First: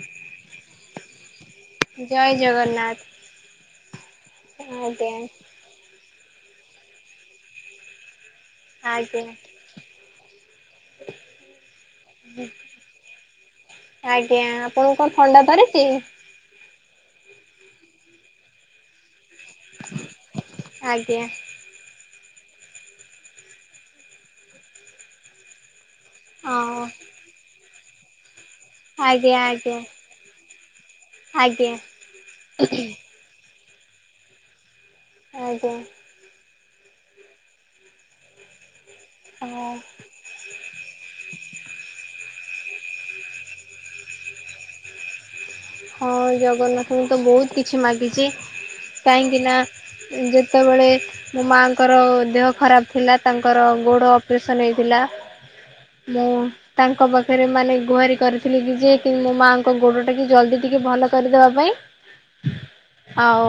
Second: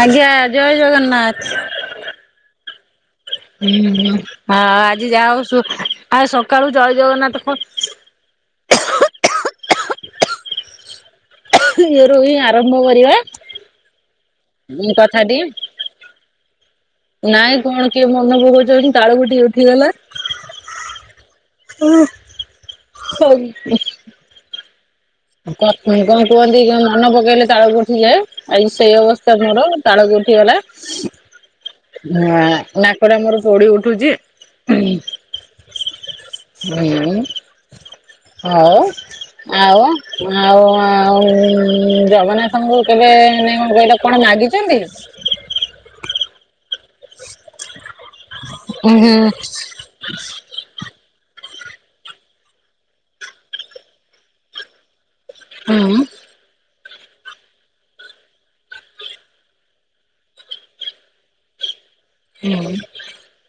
ଆଜ୍ଞା ଜୟ ଜଗନ୍ନାଥ। ଜୟ ଜଗନ୍ନାଥ। ହୁଁ ହୁଁ ଆ ଆଜ୍ଞା ଆଜି ଯା ହଉ ଶୁ ଆ ସକାଳୁ ଜୟ ଜଗନ୍ନାଥ ଆଜ୍ଞା। ଇଏ ରୁ ହି ଆରମ୍ଭ କରିବା। ଆଜ୍ଞା ଆପଣଙ୍କୁ କଥାଟି କଣ ଥଣ୍ଡା ଧରିଛି? ନାଇଁ କଣ କିଏ ମନେ ପକଉଛନ୍ତି ତାଳୁ କୁ ଟିକେ ଉଠିଗଲା। ଆଜ୍ଞା। ହୁଁ। [unintelligible] କ କଣ କୁହନ୍ତି ହଁ ମନ ପକେଇଲେ ତାଳକୁ ଉଠି ଯାଏ? ଆଜି ସେଇ ଅବସ୍ଥା ଆଜ୍ଞା ମୋର ଆଜ୍ଞା ତାଳକୁ ଉଠିଗଲା। ଆଜ୍ଞା ହା ନାକଟା ମୋର ପୋଡି ଉଠୁଛି ହୁଁମ। ଆଜ୍ଞା। ହୁଁ ହଉ ହଁ ଆଉ। ଆଉ ଆଉ ଉ ଜଗନ୍ନାଥଙ୍କୁ କେବେ କଣ ମାଗିଛନ୍ତି? ହଁ ଜଗନ୍ନାଥଙ୍କୁ ତ ବହୁତ କିଛି ମାଗିଛି, କାହିଁକିନା ଯେତେବେଳେ ମୋ ମାଆଙ୍କର ଦେହ ଖରାପ ଥିଲା ତାଙ୍କର ଗୋଡ ଅପରେସନ ହେଇଥିଲା। ହଁ। ମୁଁ ତାଙ୍କ ପାଖରେ ମାନେ ଗୁହାରି କରିଥିଲି କି ଯିଏ କି ମୋ ମାଆଙ୍କ ଗୋଡ ଟା କି ଜଲଦି ଟିକେ ଭଲ କରିଦେବା ପାଇଁ। ହୁଁ। ଆଉ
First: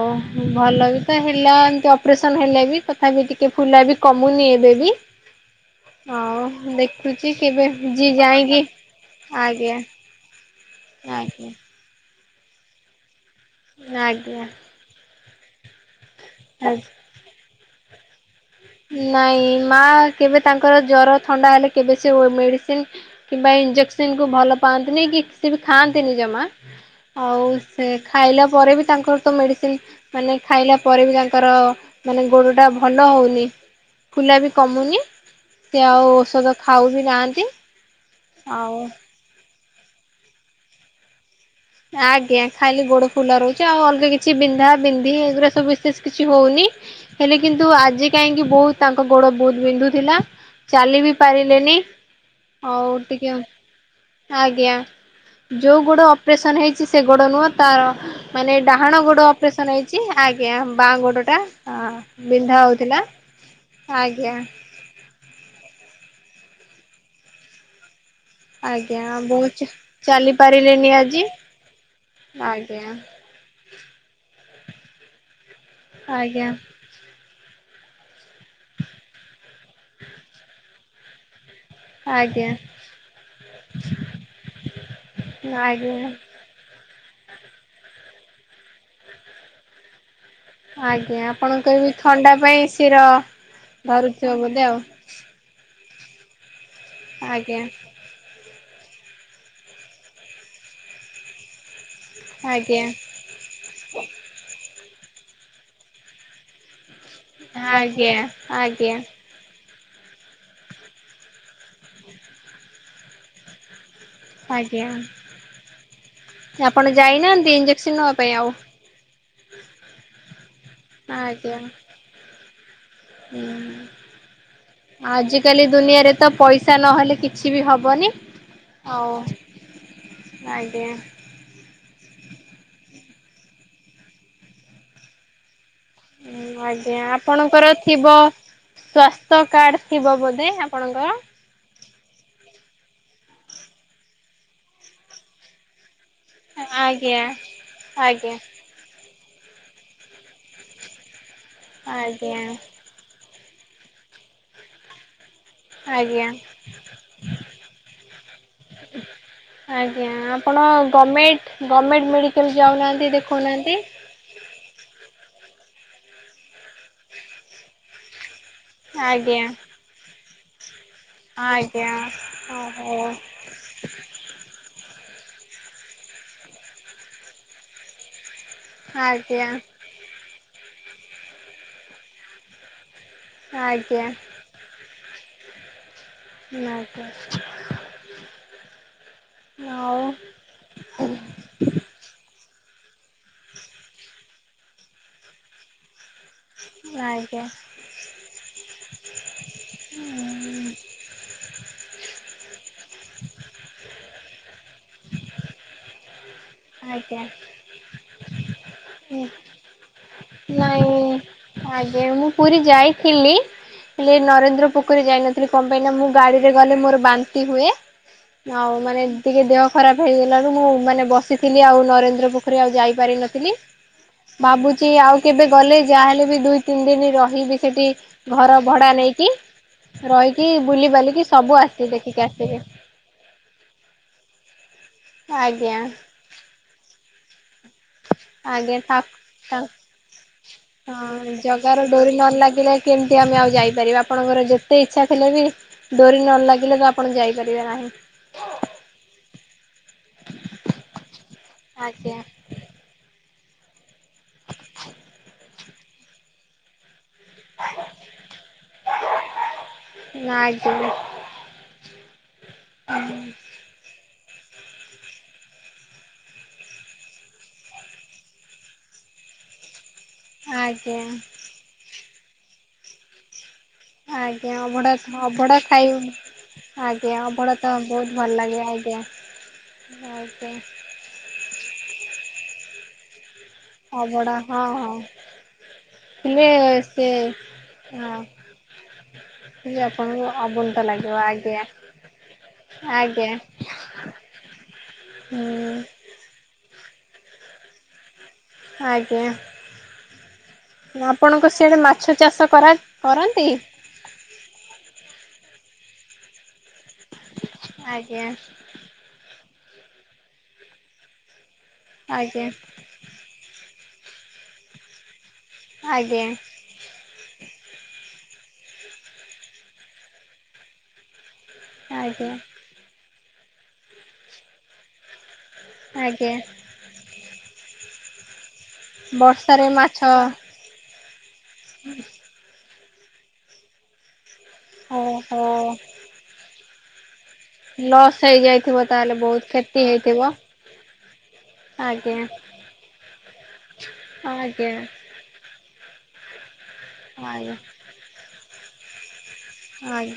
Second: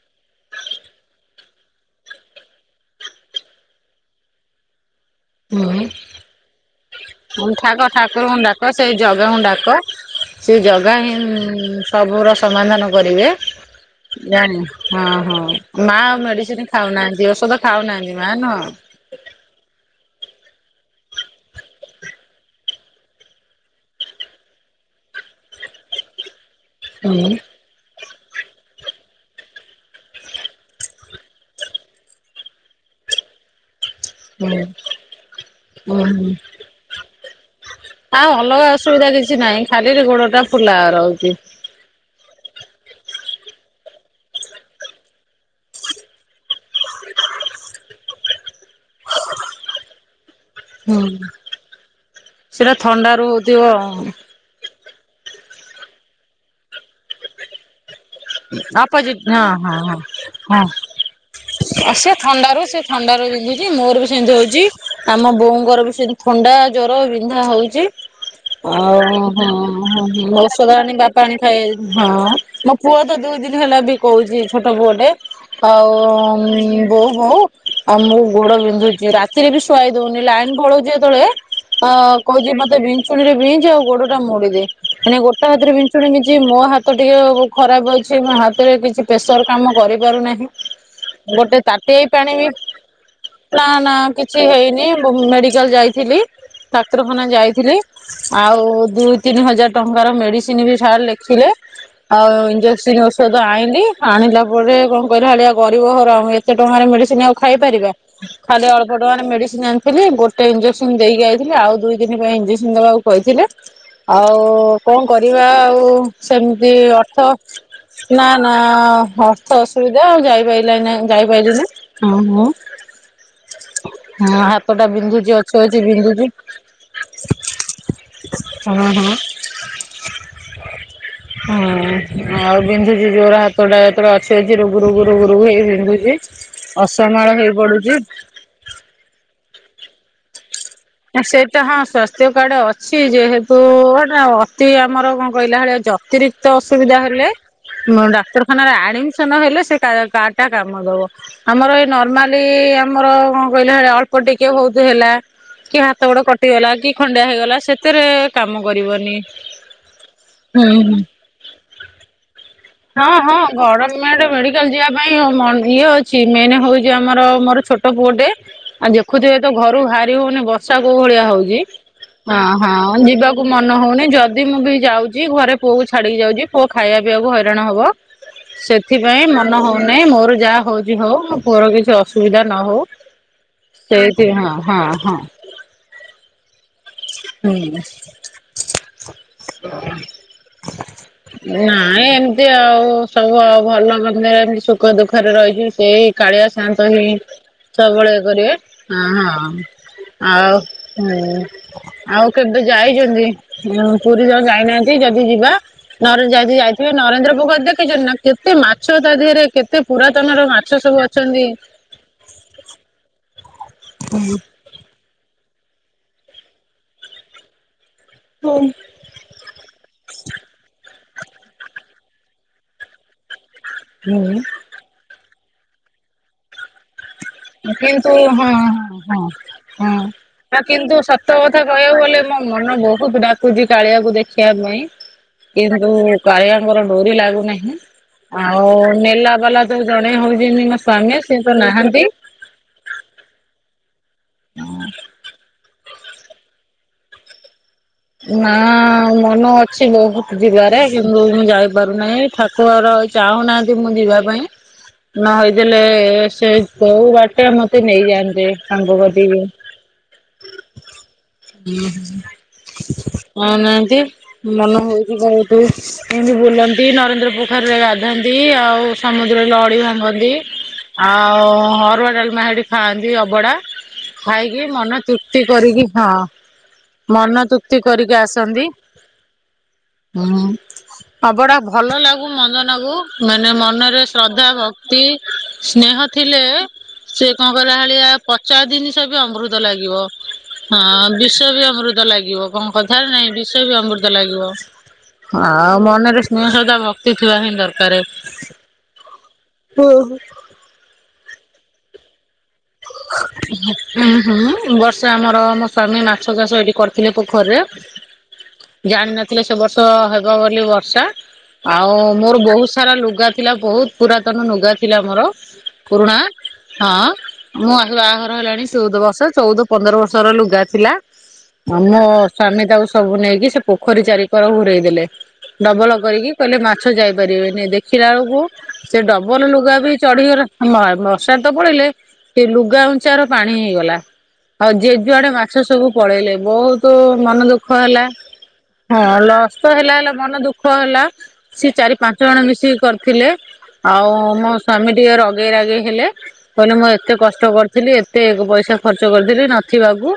ଭଲ ବି ତ ହେଲା ଏମତି ଅପରେସନ ହେଲେ ବି ତଥାପି ଟିକେ ଫୁଲା ବି କମୁନି ଏବେ ବି। ଆଉ ଦେଖୁଛି ହୁଁ କେବେ ଠାକ ଯିଏ ଠାକୁର ଙ୍କୁ ଯାଇକି ଡାକ ସେଇ ଜଗା ଙ୍କୁ ଡାକ। ଆଜ୍ଞା ସେ ଜଗା ହିଁମ୍ ଆଜ୍ଞା ସବୁର ସମାଧାନ କରିବେ, ଆଜ୍ଞା ଜାଣିନି ହଁ, ହଁ। ମା ଆଉ ମେଡିସିନ ଆ ଖାଉନାହାନ୍ତି ଔଷଧ ଖାଉନାହାନ୍ତି ମା ନୁହ। ନାଇଁ ମା କେବେ ତାଙ୍କର ଜର ଥଣ୍ଡା ହେଲେ କେବେ ସେ ମେଡିସିନ କିମ୍ବା ଇଞ୍ଜେକ୍ସନ କୁ ଭଲ ପାଆନ୍ତିନି କି ସେ ବି ଖାଆନ୍ତିନି ଜମା ହୁଁ ଆଉ ସେ ଖାଇଲା ପରେ ବି ତାଙ୍କର ତ ମେଡ଼ିସିନ ମାନେ ଖାଇଲା ପରେ ବି ତାଙ୍କର ମାନେ ଗୋଡ଼ ଟା ଭଲ ହଉନି। ଫୁଲା ବି ହୁଁ କମୁନି ସେ ଆଉ ହୁଁ। ଔଷଧ ଖାଉ ବି ନାହାଁନ୍ତି। ଆଉ ଅଲଗା ଅସୁବିଧା କିଛି ନାହିଁ ଖାଲିରେ ଗୋଡ଼ ଟା ଫୁଲା ରହୁଛି। ଆଜ୍ଞା ଖାଲି ଗୋଡ଼ ଫୁଲ ରହୁଛି ଆଉ ଅଲଗା କିଛି ବିନ୍ଧା ବିନ୍ଧି ଏଗୁରା ସବୁ ବିଶେଷ କିଛି ହୋଉନି। ହେଲେ କିନ୍ତୁ ଆଜି କାହିଁକି ବୋହୁତ ତାଙ୍କ ଗୋଡ଼ ବୋହୁତ ବିନ୍ଧୁଥିଲା। ଚାଲି ହୁଁ ବି ପାରିଲେନି ସେଟା ଆଉ ଥଣ୍ଡାରୁ ଟିକେ ହଉଥିବ ଆଜ୍ଞା ଯୋଉ ଗୋଡ଼ ଅପରେସନ ହେଇଛି ସେ ଗୋଡ଼ ନୁହଁ ତାର ମାନେ ଡାହାଣ ଅପୋଜିଟ ଗୋଡ଼ ହଁ ହଁ ଅପରେସନ ହଁ। ହେଇଛି ହଁ ଆଜ୍ଞା ବାଁ ଗୋଡ଼ ଟା ଆଁ ବିନ୍ଧା ହଉଥିଲା। ଇ ମୋର ବି ସେମିତି ଆଜ୍ଞା ହଉଛି ଆମ ବୋଉଙ୍କର ବି ସେମିତି ଥଣ୍ଡା, ଜର, ବିନ୍ଧା ହୋଉଛି। ଓ ହଁ ଆଜ୍ଞା ହଁ ବହୁତ ଚାଲି ହଁ। ପାରିଲେନି ଆଜି ମୋ ଆଜ୍ଞା ପୁଅ ତ ଦୁଇ ଦିନ ହେଲା ବି କହୁଛି ଛୋଟ ପୁଅଟେ ଆଉ ଆଜ୍ଞା ବୋଉ ବୋଉ ଆଉ ମୁଁ ଗୋଡ଼ ବିନ୍ଧୁଛି ରାତିରେ ବି ଶୁଆଇ ଦୋଉନି ଲାଇନ ପଳଉଛି ଯେତେବେଳେ। ଅ କହୁଛି ଆଜ୍ଞା। ମତେ ବିଞ୍ଚୁଣି ରେ ବିଞ୍ଚ ଆଉ ଗୋଡ଼ଟା ମୋଡ଼ି ଦେ ଏଣେ ଗୋଟେ ହାତ ରେ ଆଜ୍ଞା ବିଞ୍ଚୁଣି ବିଞ୍ଚିବି ମୋ ହା ତ ଟିକେ ଖରାପ ଅଛି ମୋ ହାତରେ କିଛି ପ୍ରେସର କାମ କରିପାରୁନାହିଁ। ଆଜ୍ଞା ଗୋଟେ ଆପଣଙ୍କର ବି ତାଟେଇ ଥଣ୍ଡା ପାଣି ବି ପାଇଁ ଶିର ନା ନା ଧରୁଥିବ କିଛି ବୋଧେ ଆଉ ହେଇନି ମେଡ଼ିକାଲ ଯାଇଥିଲି ଡାକ୍ତରଖାନା ଆଜ୍ଞା ଯାଇଥିଲି। ଆଉ ଦୁଇ ତିନି ହଜାର ଟଙ୍କାର ମେଡି଼ସିନ ବି ସାର୍ ଲେଖିଲେ। ଆଉ ଆଜ୍ଞା ଇଂଜେକ୍ସନ୍ ଓସ୍ ସଦ ଆଇଁଲି ଆଣିଲା ପରେ କଣ କହିଲା ଭଳିଆ ଗରିବ ଘର ଆଉ ଏତେ ଟଙ୍କାରେ ମେଡି଼ସ୍ ତିନ୍ ଆଉ ଖାଇ ପାରିବା ଆଜ୍ଞା ଖାଲି ଅଳପ ଆଜ୍ଞା। ଟଙ୍କାରେ ମେଡ଼ିସିନ୍ ଆଣିଥିଲି ଗୋ ଟେ ଇଞ୍ଜେକ୍ସନ ଦେଇକି ଆଇଥିଲି ଆଉ ଦୁଇ ଦିନ ପାଇଁ ଇଞ୍ଜେକ୍ସନ ଦେବାକୁ କହିଥିଲେ। ଆଉ ଆଜ୍ଞା କଣ କରିବା ଆଉ ସେମିତି ଆପଣ ଅ ଯାଇନାହାନ୍ତି ଇଞ୍ଜେକ୍ସନ ନବା ର୍ଥ ନା ପାଇଁ ଆଉ ନା ହଁ। ଥ ଅସୁବିଧା ଆଉ ଯାଇପାଇଲାନି ଆଜ୍ଞା। ଯାଇପାଇଲୁନୁ। ହୁଁ। ଅଛି ଆଜିକାଲି ଅଛି ଦୁନିଆରେ ବିନ୍ଧୁଛି। ତ ପଇସା ନହେଲେ କିଛି ବି ହବନି। ହଁ ହଁ। ହଉ ଆଜ୍ଞା। ହୁଁ ଆଉ ବିନ୍ଧୁଛି ଯୋରେ ହାତଟା ଯେତେବେଳ ଅଛି ଅଛି ରୁଗୁ ରୁୁଗୁ ରୁଗୁ ରୁଗୁ ହେଇ ହେଇ ବିନ୍ଧୁ ଚି ଆଜ୍ଞା ଅସମାଳ ହେଇ ପଡ଼ୁଛି। ସ୍ଵାସ୍ଥ୍ୟ କାର୍ଡ ଥିବ ବୋଧେ ଆପଣଙ୍କର। ଏଁ ସେଇଟା ହଁ ସ୍ୱାସ୍ଥ୍ୟ କାର୍ଡ ଅଛି ଯେହେତୁ ହେଟା ଅତି ଆମର କଣ କହିଲା ଭଳିଆ ଜ ଅତିରିକ୍ତ ଅସୁବିଧା ଆଜ୍ଞା ହେଲେ ମୁଁ ଆଜ୍ଞା ଡାକ୍ତରଖାନାରେ ଆଡମି ସନ ହେଲେ ସେ କା-କାର୍ଡ ଟା କାମ ଦବ ଆମର ଏ ଆଜ୍ଞା ନର୍ମାଲି ଆ ମର କଣ କହିଲେ ଭଳିଆ ଅଳ୍ପ ଟିକେ ବହୁତ ହେଲା। କି ହାତ ଗୋଡ଼ ଆଜ୍ଞା। କଟିଗଲା କି ଖଣ୍ଡିଆ ହେଇଗଲା ସେଥିରେ କାମ କରିବନି। ଆଜ୍ଞା ଆପଣ ହୁଁ ହୁଁ। ଗମ୍ ଗମେର୍ଟ୍ ମେଡ଼ି କାଲ୍ ଯାଉନ। ହଁ ହଁ ଗରମ୍ [unintelligible] ମେଡ଼ିକାଲ ଯିବା ପାଇଁ ଅ ମ ଇଏ ଅଛି ମେନ୍ ହୋଉଛି ଆମର ମୋର ଛୋଟ ପୁଅଟେ। ଆଉ ଦେଖୁଥିବେ ଆଜ୍ଞା ତ ଘରୁ ଭାରିବୁ ମାନେ ବର୍ଷା କୋଉ ଭଳିଆ ହଉଛି ଆଜ୍ଞା ହଁ ହଁ ଓହୋ ଯିବାକୁ କୁ ମନ ହଉନି ଯଦି ମୁଁ ବି ଯାଉଛି ଘରେ ପୁଅକୁ ଛାଡିକି ଯାଉଛି ପୁଅ ଖାଇବା ପିଇକୁ ହଇରାଣ ହବ। ସେଥିପାଇଁ ଆଜ୍ଞା। ମନ ହଉନାହିଁ ମୋର ଯାହା ହଉଛି ହଉ ପୁଅର କିଛି ଅସୁବିଧା ନ ହଉ। ଆଜ୍ଞା ସେଇଠି ହଁ ହଁ ହଁ। ନ ହୁଁ। ଆଉ ନାଇଁ ଏମିତି ଆଉ ସବୁ ଆଉ ଭଲ ମନ୍ଦରେ ଏମିତି ସୁଖ ଦୁଃଖରେ ରହିଛି ସେଇ କାଳିଆ ଶାନ୍ତ ହି ଆଜ୍ଞା ସବୁବେଳେ ଇଏ କରିବେ ହଁ ହଁ ଆଉ ହୁଁ। ଆଉ କେବେ ଯାଇଛନ୍ତି ପୁରୀ ତ ଯାଇନାହାନ୍ତି ଯଦି ଯିବା ଯାଇକି ଯାଇଥିବେ ନରେନ୍ଦ୍ର ଆଜ୍ଞା। ପୋଖରୀ ଦେଖିଛନ୍ତି ନା କେତେ ମାଛ ତା ଦେହରେ କେତେ ପୁରାତନ ର ମାଛ ନାଇଁ ସବୁ ଅଛନ୍ତି। ଆଜ୍ଞା ମୁଁ ପୁରୀ ଯାଇଥିଲି ହେଲେ ନରେନ୍ଦ୍ର ପୋଖରୀ ଯାଇନଥିଲି। ସେ କଣ ପାଇଁ ନା ମୁଁ ଗାଡିରେ ଗଲେ ମୋର ବାନ୍ତି ହୁଏ ହୁଁ ଆଉ ମାନେ ଟିକେ ଦେହ ଖରାପ ହେଇଗଲାରୁ ମୁଁ ମାନେ ବସିଥିଲି ଆଉ ନରେନ୍ଦ୍ର ପୋଖରୀ ଆଉ ଯାଇପାରିିନଥିଲି। ଭାବୁଛି ଆଉ କେବେ ଗଲେ ଯାହାହେଲେ ବି ଦୁଇ ତିନି ଦିନ ରହିିବି ସେଠି କିନ୍ତୁ ହଁ ଘର ଭଡା ହଁ ହଁ ନେଇକି ହଁ। ରହିକି ଆ କିନ୍ତୁ ବୁଲିିବାଲିକି ସତ ସବୁ ଆସିବ ଦେଖିକି ଆସିବି। ଖୁଛି କାଳିଆକୁ ଦେଖିବା ପାଇଁ ଆଜ୍ଞା କିନ୍ତୁ କାଳିଆଙ୍କର ଡୋରି ଲାଗୁନାହିଁ। ଆଉ ଆଜ୍ଞା ଠା ନେଲା ଠା ବାଲା ତ ଜଣେ ହଉଛନ୍ତି ମୋ ସ୍ଵାମୀ ସିଏ ତ ନାହାନ୍ତି। ଭଲ ଲାଗିଲା କେମିତି ଆମେ ଆଉ ଯାଇପାରିବା ଆପଣଙ୍କର ଯେତେ ଇଚ୍ଛା ଥିଲେ ବି ଡୋରି ନ ଲାଗିଲେ ତ ଆପଣ ଯାଇପାରିବେ ନାହିଁ। ନା ମନ ଅଛି ବହୁତ ଯିବାରେ କିନ୍ତୁ ମୁଁ ଯାଇପାରୁନାହିଁ ଆଜ୍ଞା ଠା ପୁଅର ଚାହୁଁନାହାନ୍ତି ମୁଁ ଯିବା ପାଇଁ ନ ହେଇଥିଲେ ସେ ସୋଉ ବାଟେ ମତେ ନେଇଯାଆନ୍ତେ ତାଙ୍ଗ କତିକି। ଆଜ୍ଞା ନଉ ନହାନ୍ତି। ମନ ହୋଉଛି ଯୋଉଠି ଏମତି ବୁଲନ୍ତି ନରେନ୍ଦ୍ର ପୋଖରରେ ଗାଧନ୍ତି ଆଉ ସମୁଦ୍ରରେ ଲହଡି ଭାଙ୍ଗନ୍ତି। ଆଜ୍ଞା ଆଉ ଅରୁଆ ଡାଲମା ସେଠୀ ଖାଆନ୍ତି ଅବଡା। ଆଜ୍ଞା ଖାଇକି ଅଭଡ଼ା ମନ ତୁପ୍ତି ଅଭଡ଼ା କରିକି ଖାଇ ହଁ। ଆଜ୍ଞା ମନ ଅଭଡ଼ା ତ ତୃପ୍ତି କରିକି ବହୁତ ଭଲ ଲାଗେ ଆସନ୍ତି ଆଜ୍ଞା ହଁ। ଆଜ୍ଞା ଆବଡା ଭଲ ଲାଗୁ ମନ୍ଦନାଗୁ ମାନେ ମନରେ ଅଭଡ଼ା ଶ୍ରଦ୍ଧା ହଁ ହଁ ଭକ୍ତି ସ୍ନେହ ଥିଲେ ସେ କଣ କହିଲା ଭଳିଆ ହଁ ପଚା ଜିନିଷ ବି ଅମୃତ। ହେଲେ ଲାଗିବ ଆପଣଙ୍କୁ ଅବନ୍ତା ଲାଗିବ ହଁ ବିଷ ଆଜ୍ଞା ବି ଅମୃତ ଲାଗିବ। କଥାରେ ଆଜ୍ଞା। ନାହିଁ ବିସ ବି ଅମୃତ ଲାଗିବ। ହୁଁ ମନରେ ସ୍ନେହ ଶ୍ରଦ୍ଧା ଭକ୍ତି ଥିବା ହିଁ ଦରକାର। ଆଜ୍ଞା ହୁଁ। ଆପଣଙ୍କ ସିଆଡେ ମାଛ ଚାଷ କରାଜାଏ। କରନ୍ତି। ହୁଁ ହୁଁ ବର୍ଷେ ଆମର ମୋ ସ୍ଵାମୀ ମାଛ ଚାଷ ଏଇଠି କରିଥିଲେ ପୋଖରୀରେ। ଆଜ୍ଞା ଜାଣିନଥିଲେ ସେ ବର୍ଷ ହେବ ବୋଲି ବର୍ଷା ଆଉ ମୋର ଆଜ୍ଞା ବହୁତ ସାରା ଲୁଗା ଥିଲା ବହୁତ ପୁରାତନ ଲୁଗା ଥିଲା ମୋର ପୁରୁଣା ଆଜ୍ଞା ହଁ। ମୁଁ ଆ ବାହାଘର ହେଲାଣି ଚଉଦ ବର୍ଷ ଚଉଦ ପନ୍ଦର ବର୍ଷର ଲୁଗା ଥିଲା। ଆମ ଆଜ୍ଞା ସ୍ୱାମୀ ତାକୁ ସବୁ ନେଇକି ସେ ପୋଖରୀ ଚାରିିକର ଘୁରେଇ ଦେଲେ। ଡବଲ କରିକି ଆଜ୍ଞା। କହିଲେ ମାଛ ଯାଇପାରିବେନି ଦେଖିଲା ବେଳକୁ ସେ ଡବଲ ବର୍ଷାରେ ଲୁଗା ବି ମାଛ ଚଢିଗଲା। ହ ବର୍ଷା ତ ପଡିଲେ ସେ ଲୁଗା ଉଁଚାର ପାଣି ହେଇଗଲା। ଆଉ ଯିଏ ଜୁଆଡେ ଓହୋ ମାଛ ସବୁ ପଳେଇଲେ ବହୁତ ତୁମନ ଦୁଃଖ ହେଲା ଲସ୍ ହେଇଯାଇଥିବ ହଁ ତାହେଲେ ବହୁତ ଲସତ କ୍ଷତି ହେଲା ହେଲା ହେଇଥିବ। ମନ ଦୁ ଖହେଲା ସିଏ ଚାରି ଆଜ୍ଞା ପାଞ୍ଚ ଜଣ ମିଶିକି କରିଥିଲେ ଆଉ ମୋ ଆଜ୍ଞା ସ୍ଵାମୀ ଟିକେ ର ଗେଇ ରାଗେଇ ହେଲେ କହିଲେ ମୁଁ ଏତେ କଷ୍ଟ ଆଜ୍ଞା କରିଥିଲି ଏତେ ପଇସା ଖର୍ଚ୍ଚ କରିଥିଲି ନଥିବାକୁ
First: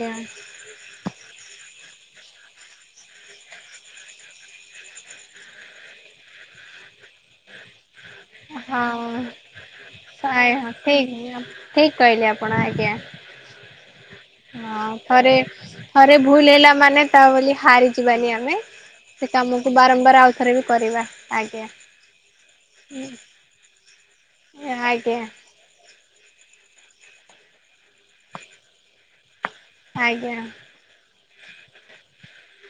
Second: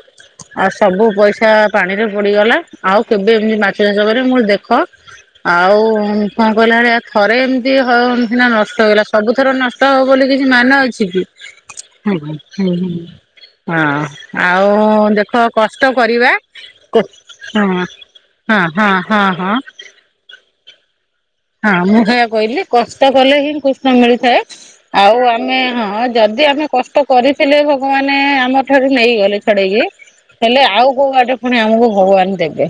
ଆଉ ସବୁ ପଇସା ପାଣିରେ ପଡ଼ିଗଲା ଆଉ କେବେ ଏମିତି ମାଛ ଚାଷ କରି ମୁଁ କହିଲି ଦେଖ ଆଉ କଁ କହିଲା ଭଳିଆ ଥରେ ଏମିତି ହଁ ଏମ୍ ସିନା ନଷ୍ଟ ଆଜ୍ଞା ହେଇଗଲା ହଁ। ସବୁଥର ନଷ୍ଟ ହବ ବୋଲି କିଛି ମାନେ ଠିକ୍ ଅଛିକି ଠିକ୍ ହଁ କହିଲେ ହୁଁ ଆପଣ ହୁଁ ଆଜ୍ଞା ହଁ। ହଁ ଆଉ ଥରେ ଦେଖ କଷ୍ଟ ଥରେ କରିବା ଭୁଲ ହେଲା ମାନେ କୋ ତା ବୋଲି ହଁ ହାରିଯିବାନି ଆମେ। ହଁ ହଁ ହଁ ସେ ହଁ। କାମକୁ ବାରମ୍ବାର ଆଉ ଥରେବି କରିବା। ଆଜ୍ଞା ହଁ ମୁଁ ହେଇଆ କଇଁଲି କଷ୍ଟ କଲେହିଁ କୃଷ୍ଣ ମିଳିଥାଏ। ଆଉ ଆଜ୍ଞା। ଆମେ ହଁ ଯଦି ଆମେ କଷ୍ଟ କରିଥିଲେ ଭଗବାନ ଆମ ଠାରୁ ନେଇଗଲେ ଛଡ଼େଇକି ଆଜ୍ଞା ହେଲେ ଆଉ କୋଉ ବାଟେ ଫୁଣି ଆମକୁ ଭଗବାନ ଦେବେ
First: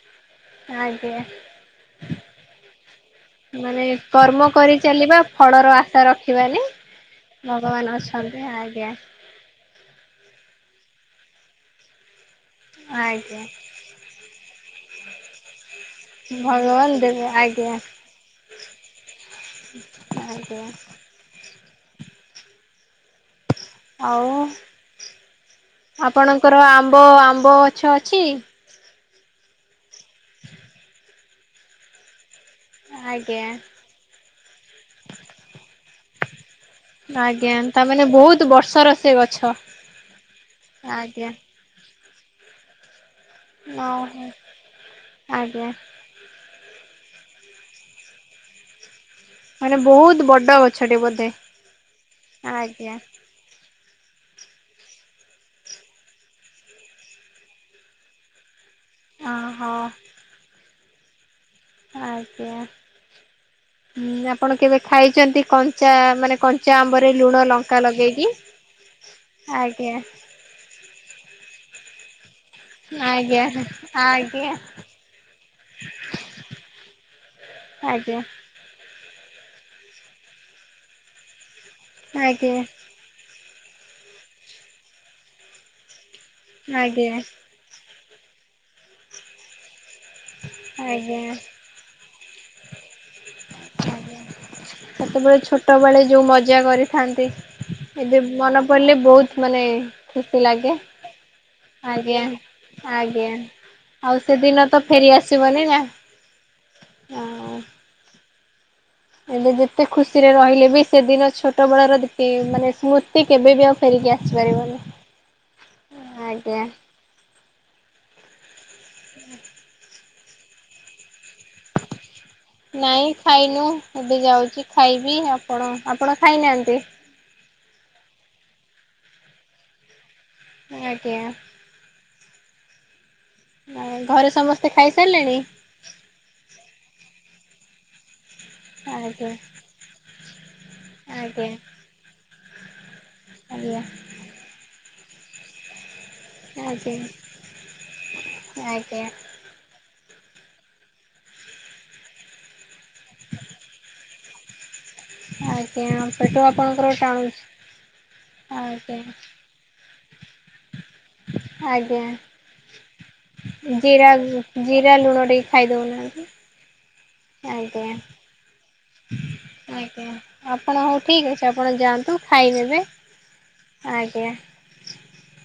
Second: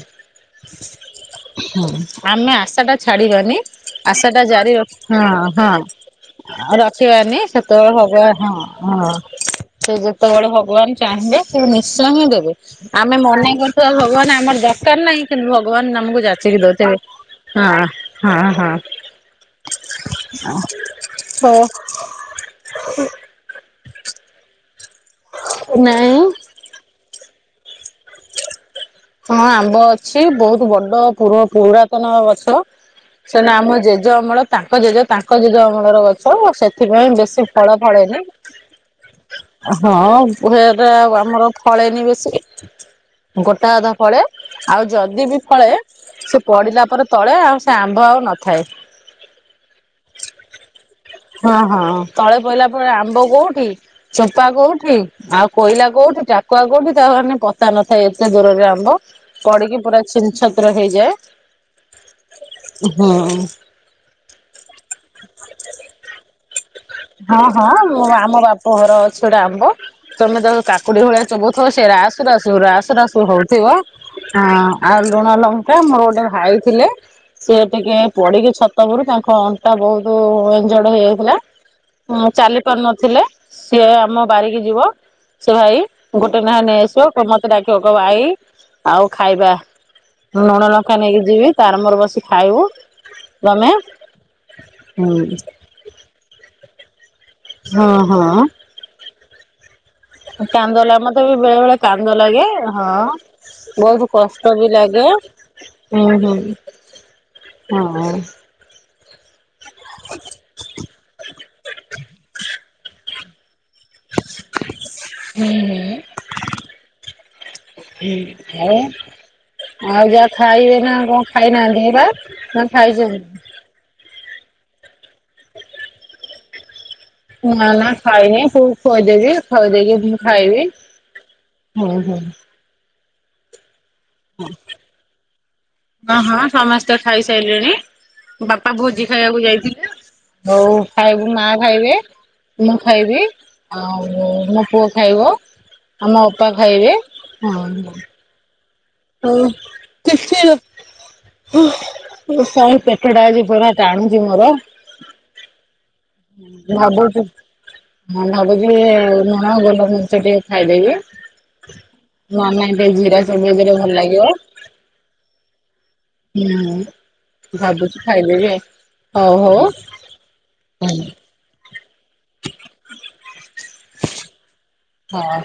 ଆଜ୍ଞା ହଁ ଆମେ ଆଶାଟା ଛାଡ଼ିବାନି ମାନେ ଆଶାଟା କର୍ମ ଜାରି କରି ର ଚାଲିବା ହଁ ଫଳର ଆଶା ରଖିବାନି। ହଁ ରଖିବାନି ଭଗବାନ ସେତେବେଳେ ଭଗବା ଅଛନ୍ତି ହଁ। ଆଜ୍ଞା ହଁ ସେଯେତେବେଳେ ଭଗବାନ ଚାହିଁବେ ସେନିଶ୍ଚୟ ହିଁ ଦେବେ। ଆମେ ଆଜ୍ଞା ମନେଇ କରୁଥିବା ଭଗବାନ୍ ଆମର ଦରକାର୍ ନାଇଁ କିନ୍ତୁ ଭଗବାନ୍ ଆମକୁ ଯାଚିକି ଭଗବାନ ଦଉଥିବେ। ଦେବେ ଆଜ୍ଞା। ଅଁ ହଁ ଆଜ୍ଞା ହୋ ଆଉ ନାଇଁ ଆପଣଙ୍କର ଆମ୍ବ ଆମ୍ବ ଗଛ ଅଛି? ହଁ ଆମ୍ବ ଅଛି ବହୁତ୍ ବଡ଼ ପୂର୍ବ ପୁରାତନ ଗଛ ଆଗ୍ ସେନା ଆମ ଜେଜେ ଅମଳ ତାଙ୍କ ଜେଜେ ତାଙ୍କ ଜେଜ ଅମଳର ଗଛ ସେଥିପାଇଁ ବେଶୀ ଫଳ ଫଳେନି କିନ୍ତୁ ବର୍ଷରେ ଅଁ ହଁ ହୁଏ ଏଗ୍ ଆଜ୍ଞା। ଆମର ଫଳେନି ବେଶୀ ଗୋଟା ଅଧା ଫଳେ ଓହୋ ଆଉ ଯଦିବି ଆଜ୍ଞା ଫଳେ ସେ ପଡ଼ିଲାପରେ ତଳେ ଆଉସେ ଆମ୍ବ ଆଉ ନଥାଏ। ମାନେ ବହୁତ୍ ବଡ଼ ଗ ହଁ ହଁ ତଳେ ପଇିଲାପରେ ଆଜ୍ଞା। ଆମ୍ବ କୋଉଠି ଚୋପା କୋଉଠି ଆଉ କୋଇଲା କୋଉଠି ଟାକୁଆ କୋଉଠି ତାମାନେ ପତା ନଥାଏ ଏତେ ଦୂରରେ ଆ ମ୍ବ ଓହୋ ପଡ଼ିକି ପୁରା ଛିନ୍ ଛତ୍ର ହେଇଯାଏ। ଆଜ୍ଞା ହୁଁ। ହୁଁ ଆପଣ କେବେ ଖାଇଚନ୍ତି କଞ୍ଚା ମାନେ କ ହଁ ହଁ ମୁଁ ଆମ ବାପଘର ଅଛି ଗୋଟା ଆମ୍ବ ଆଜ୍ଞା ତମେ ଯଉ କାକୁଡ଼ି ଭଳିଆ ଚୋବୁଥିବ ସେ ରାସୁ ରାସୁ ରାସୁ ରାସୁ ଆଜ୍ଞା ହଉଥିବ। ଆଜ୍ଞା ଆଜ୍ଞା ହଁ ଆଉ ଲୁଣ ଲଙ୍କା ମୋର ଗୋଟେ ଭାଇ ଥିଲେ ସିଏ ଟିକେ ପୋଡ଼ିକି ଛ ସେବେଠୁ ତାଙ୍କ ଅଣ୍ଟା ବହୁତ୍ ଏଞଜଡ଼ ହେଇଯାଇଥିଲା ଜମା ଆଜ୍ଞା। ଚାଲି ପାରୁନଥିଲେ ସିଏ ଆମ ବାରିକି ଯିବ ସେ ଭାଇ ଗୋଟେ ନେଖା ନେଇ ଆସିବ ଆଜ୍ଞା କ ମତେ ଡାକିବ କଇଁବ ଆଇ ଆଉ ଖାଇବା ଲୁଣ ଲଙ୍କା ଆଜ୍ଞା ନେଇକି ଯିବି ତାରମୋର ବସି ଖାଇବୁ ତମେ ଆଜ୍ଞା ହୁଁ ସେତେବେଳେ ଛୋଟବେଳେ ଯୋଉ ମଜା କରି ଥାନ୍ତି ହଁ ଏବେ ହଁ ମନେ ପଡ଼ିଲେ ବହୁତ୍ ମାନେ ଖୁସି ଲାଗେ କାନ୍ଦ ଲା ମତେ ବି ବେଳେ ବେଳେ କାନ୍ଦ ଆଜ୍ଞା ଲାଗେ ହଁ। ଆଜ୍ଞା। ବହୁତ ଆଉ କଷ୍ଟ ବି ସେଦିନତ ଲାଗେ ଫେରି ଆସିବନିନା ହୁଁ ହୁଁ ହଁ। ହଁ ଅଁ। ଏବେ ଯେତେ ଖୁସିରେ ରହିଲେବି ସେଦିନ ଛୋଟବେଳର ଯେତେ ମାନେ ସ୍ମୃତି କେବେବି ଆସି ଫେରିକି ଆସିପାରିବ ନି ଆଜ୍ଞା। ଉଁ ଆଉ ଆଉ ଯାହା ଖାଇବେ ନା କଣ‌ ଖା ଖାଇନାହାନ୍ତି ନା ନା ନାଇଁ ଖାଇଛନ୍ତି? ଖାଇନୁ। ମୁଁ ଏବେ ଯାଉଛି ଖାଇବି ଆପଣ ଆପଣ ଖାଇନାହାନ୍ତି? ନା ନା ଖାଇନି ପୁଅକୁ ଖୁଆଇ ଦେବି ଖୁଆଇ ଦେଇକି ମୁଁ ଖାଇବି। ଆଜ୍ଞା ହୁଁ ହୁଁ ହୁଁ। ଆଉ ଘରେ ସମସ୍ତେ ଖାଇ ସାରିଲେଣି? ହଁ ହଁ ସମସ୍ତେ ଖାଇ ସାରିଲେଣି ବାପା ଭୋଜି ଆଜ୍ଞା ଖାଇବାକୁ ଯାଇଥିଲେ ଆଉ ଖାଇବୁ ମା ଆଜ୍ଞା ଖାଇବେ ମୁଁ ଖାଇବି ଆଜ୍ଞା ଆଉ ମୋ ପୁଅ ଖାଇବ ଆମ ଅପା ଖାଇବେ ଆଜ୍ଞା ହଁ। ଆଜ୍ଞା। ଓ [inaudible] ଓ ମୋ ତଳି ପେଟ ଟା ଆଜି ପୁରା ଟାଣୁ ଛି ମୋର। ଆଜ୍ଞା ପେଟ ଆପଣଙ୍କର ଭାବୁଛି ଟାଣୁଛି। ହଁ ଭାବୁଛି ଆଜ୍ଞା [inaudible] ହଁ ଗୋଲ ମରିଚ ଟିକେ ଖାଇଦେବି ଆଜ୍ଞା ନହେଲେ ନାଇଁ ଟିକେ ଜିରା ଚୋବେଇ ଦେଲେ ଭ ଜିରା ଜିରା ଲୁଣ ଟିକେ ଖାଇ ଦଉନାହାନ୍ତି। ହୁଁ। ଆଜ୍ଞା ଭାବୁଛି ଖାଇଦେବି ଆଉ ହଉ ହଉ ଆଜ୍ଞା ଆପଣ ହୁଁ ହଉ ଠିକ୍ ଅଛି ଆପଣ ଯାଆନ୍ତୁ ଖାଇଦେବେ ଆଜ୍ଞା। ହଁ।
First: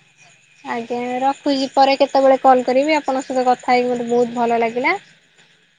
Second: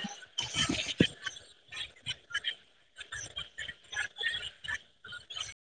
ଆଜ୍ଞା ରଖୁଛି ପରେ କେତେବେଳେ କଲ୍ କରିବି ଆପଣଙ୍କ ସହିତ କଥା ହେଇକି ମତେ ବହୁତ ଭଲ ଲାଗିଲା।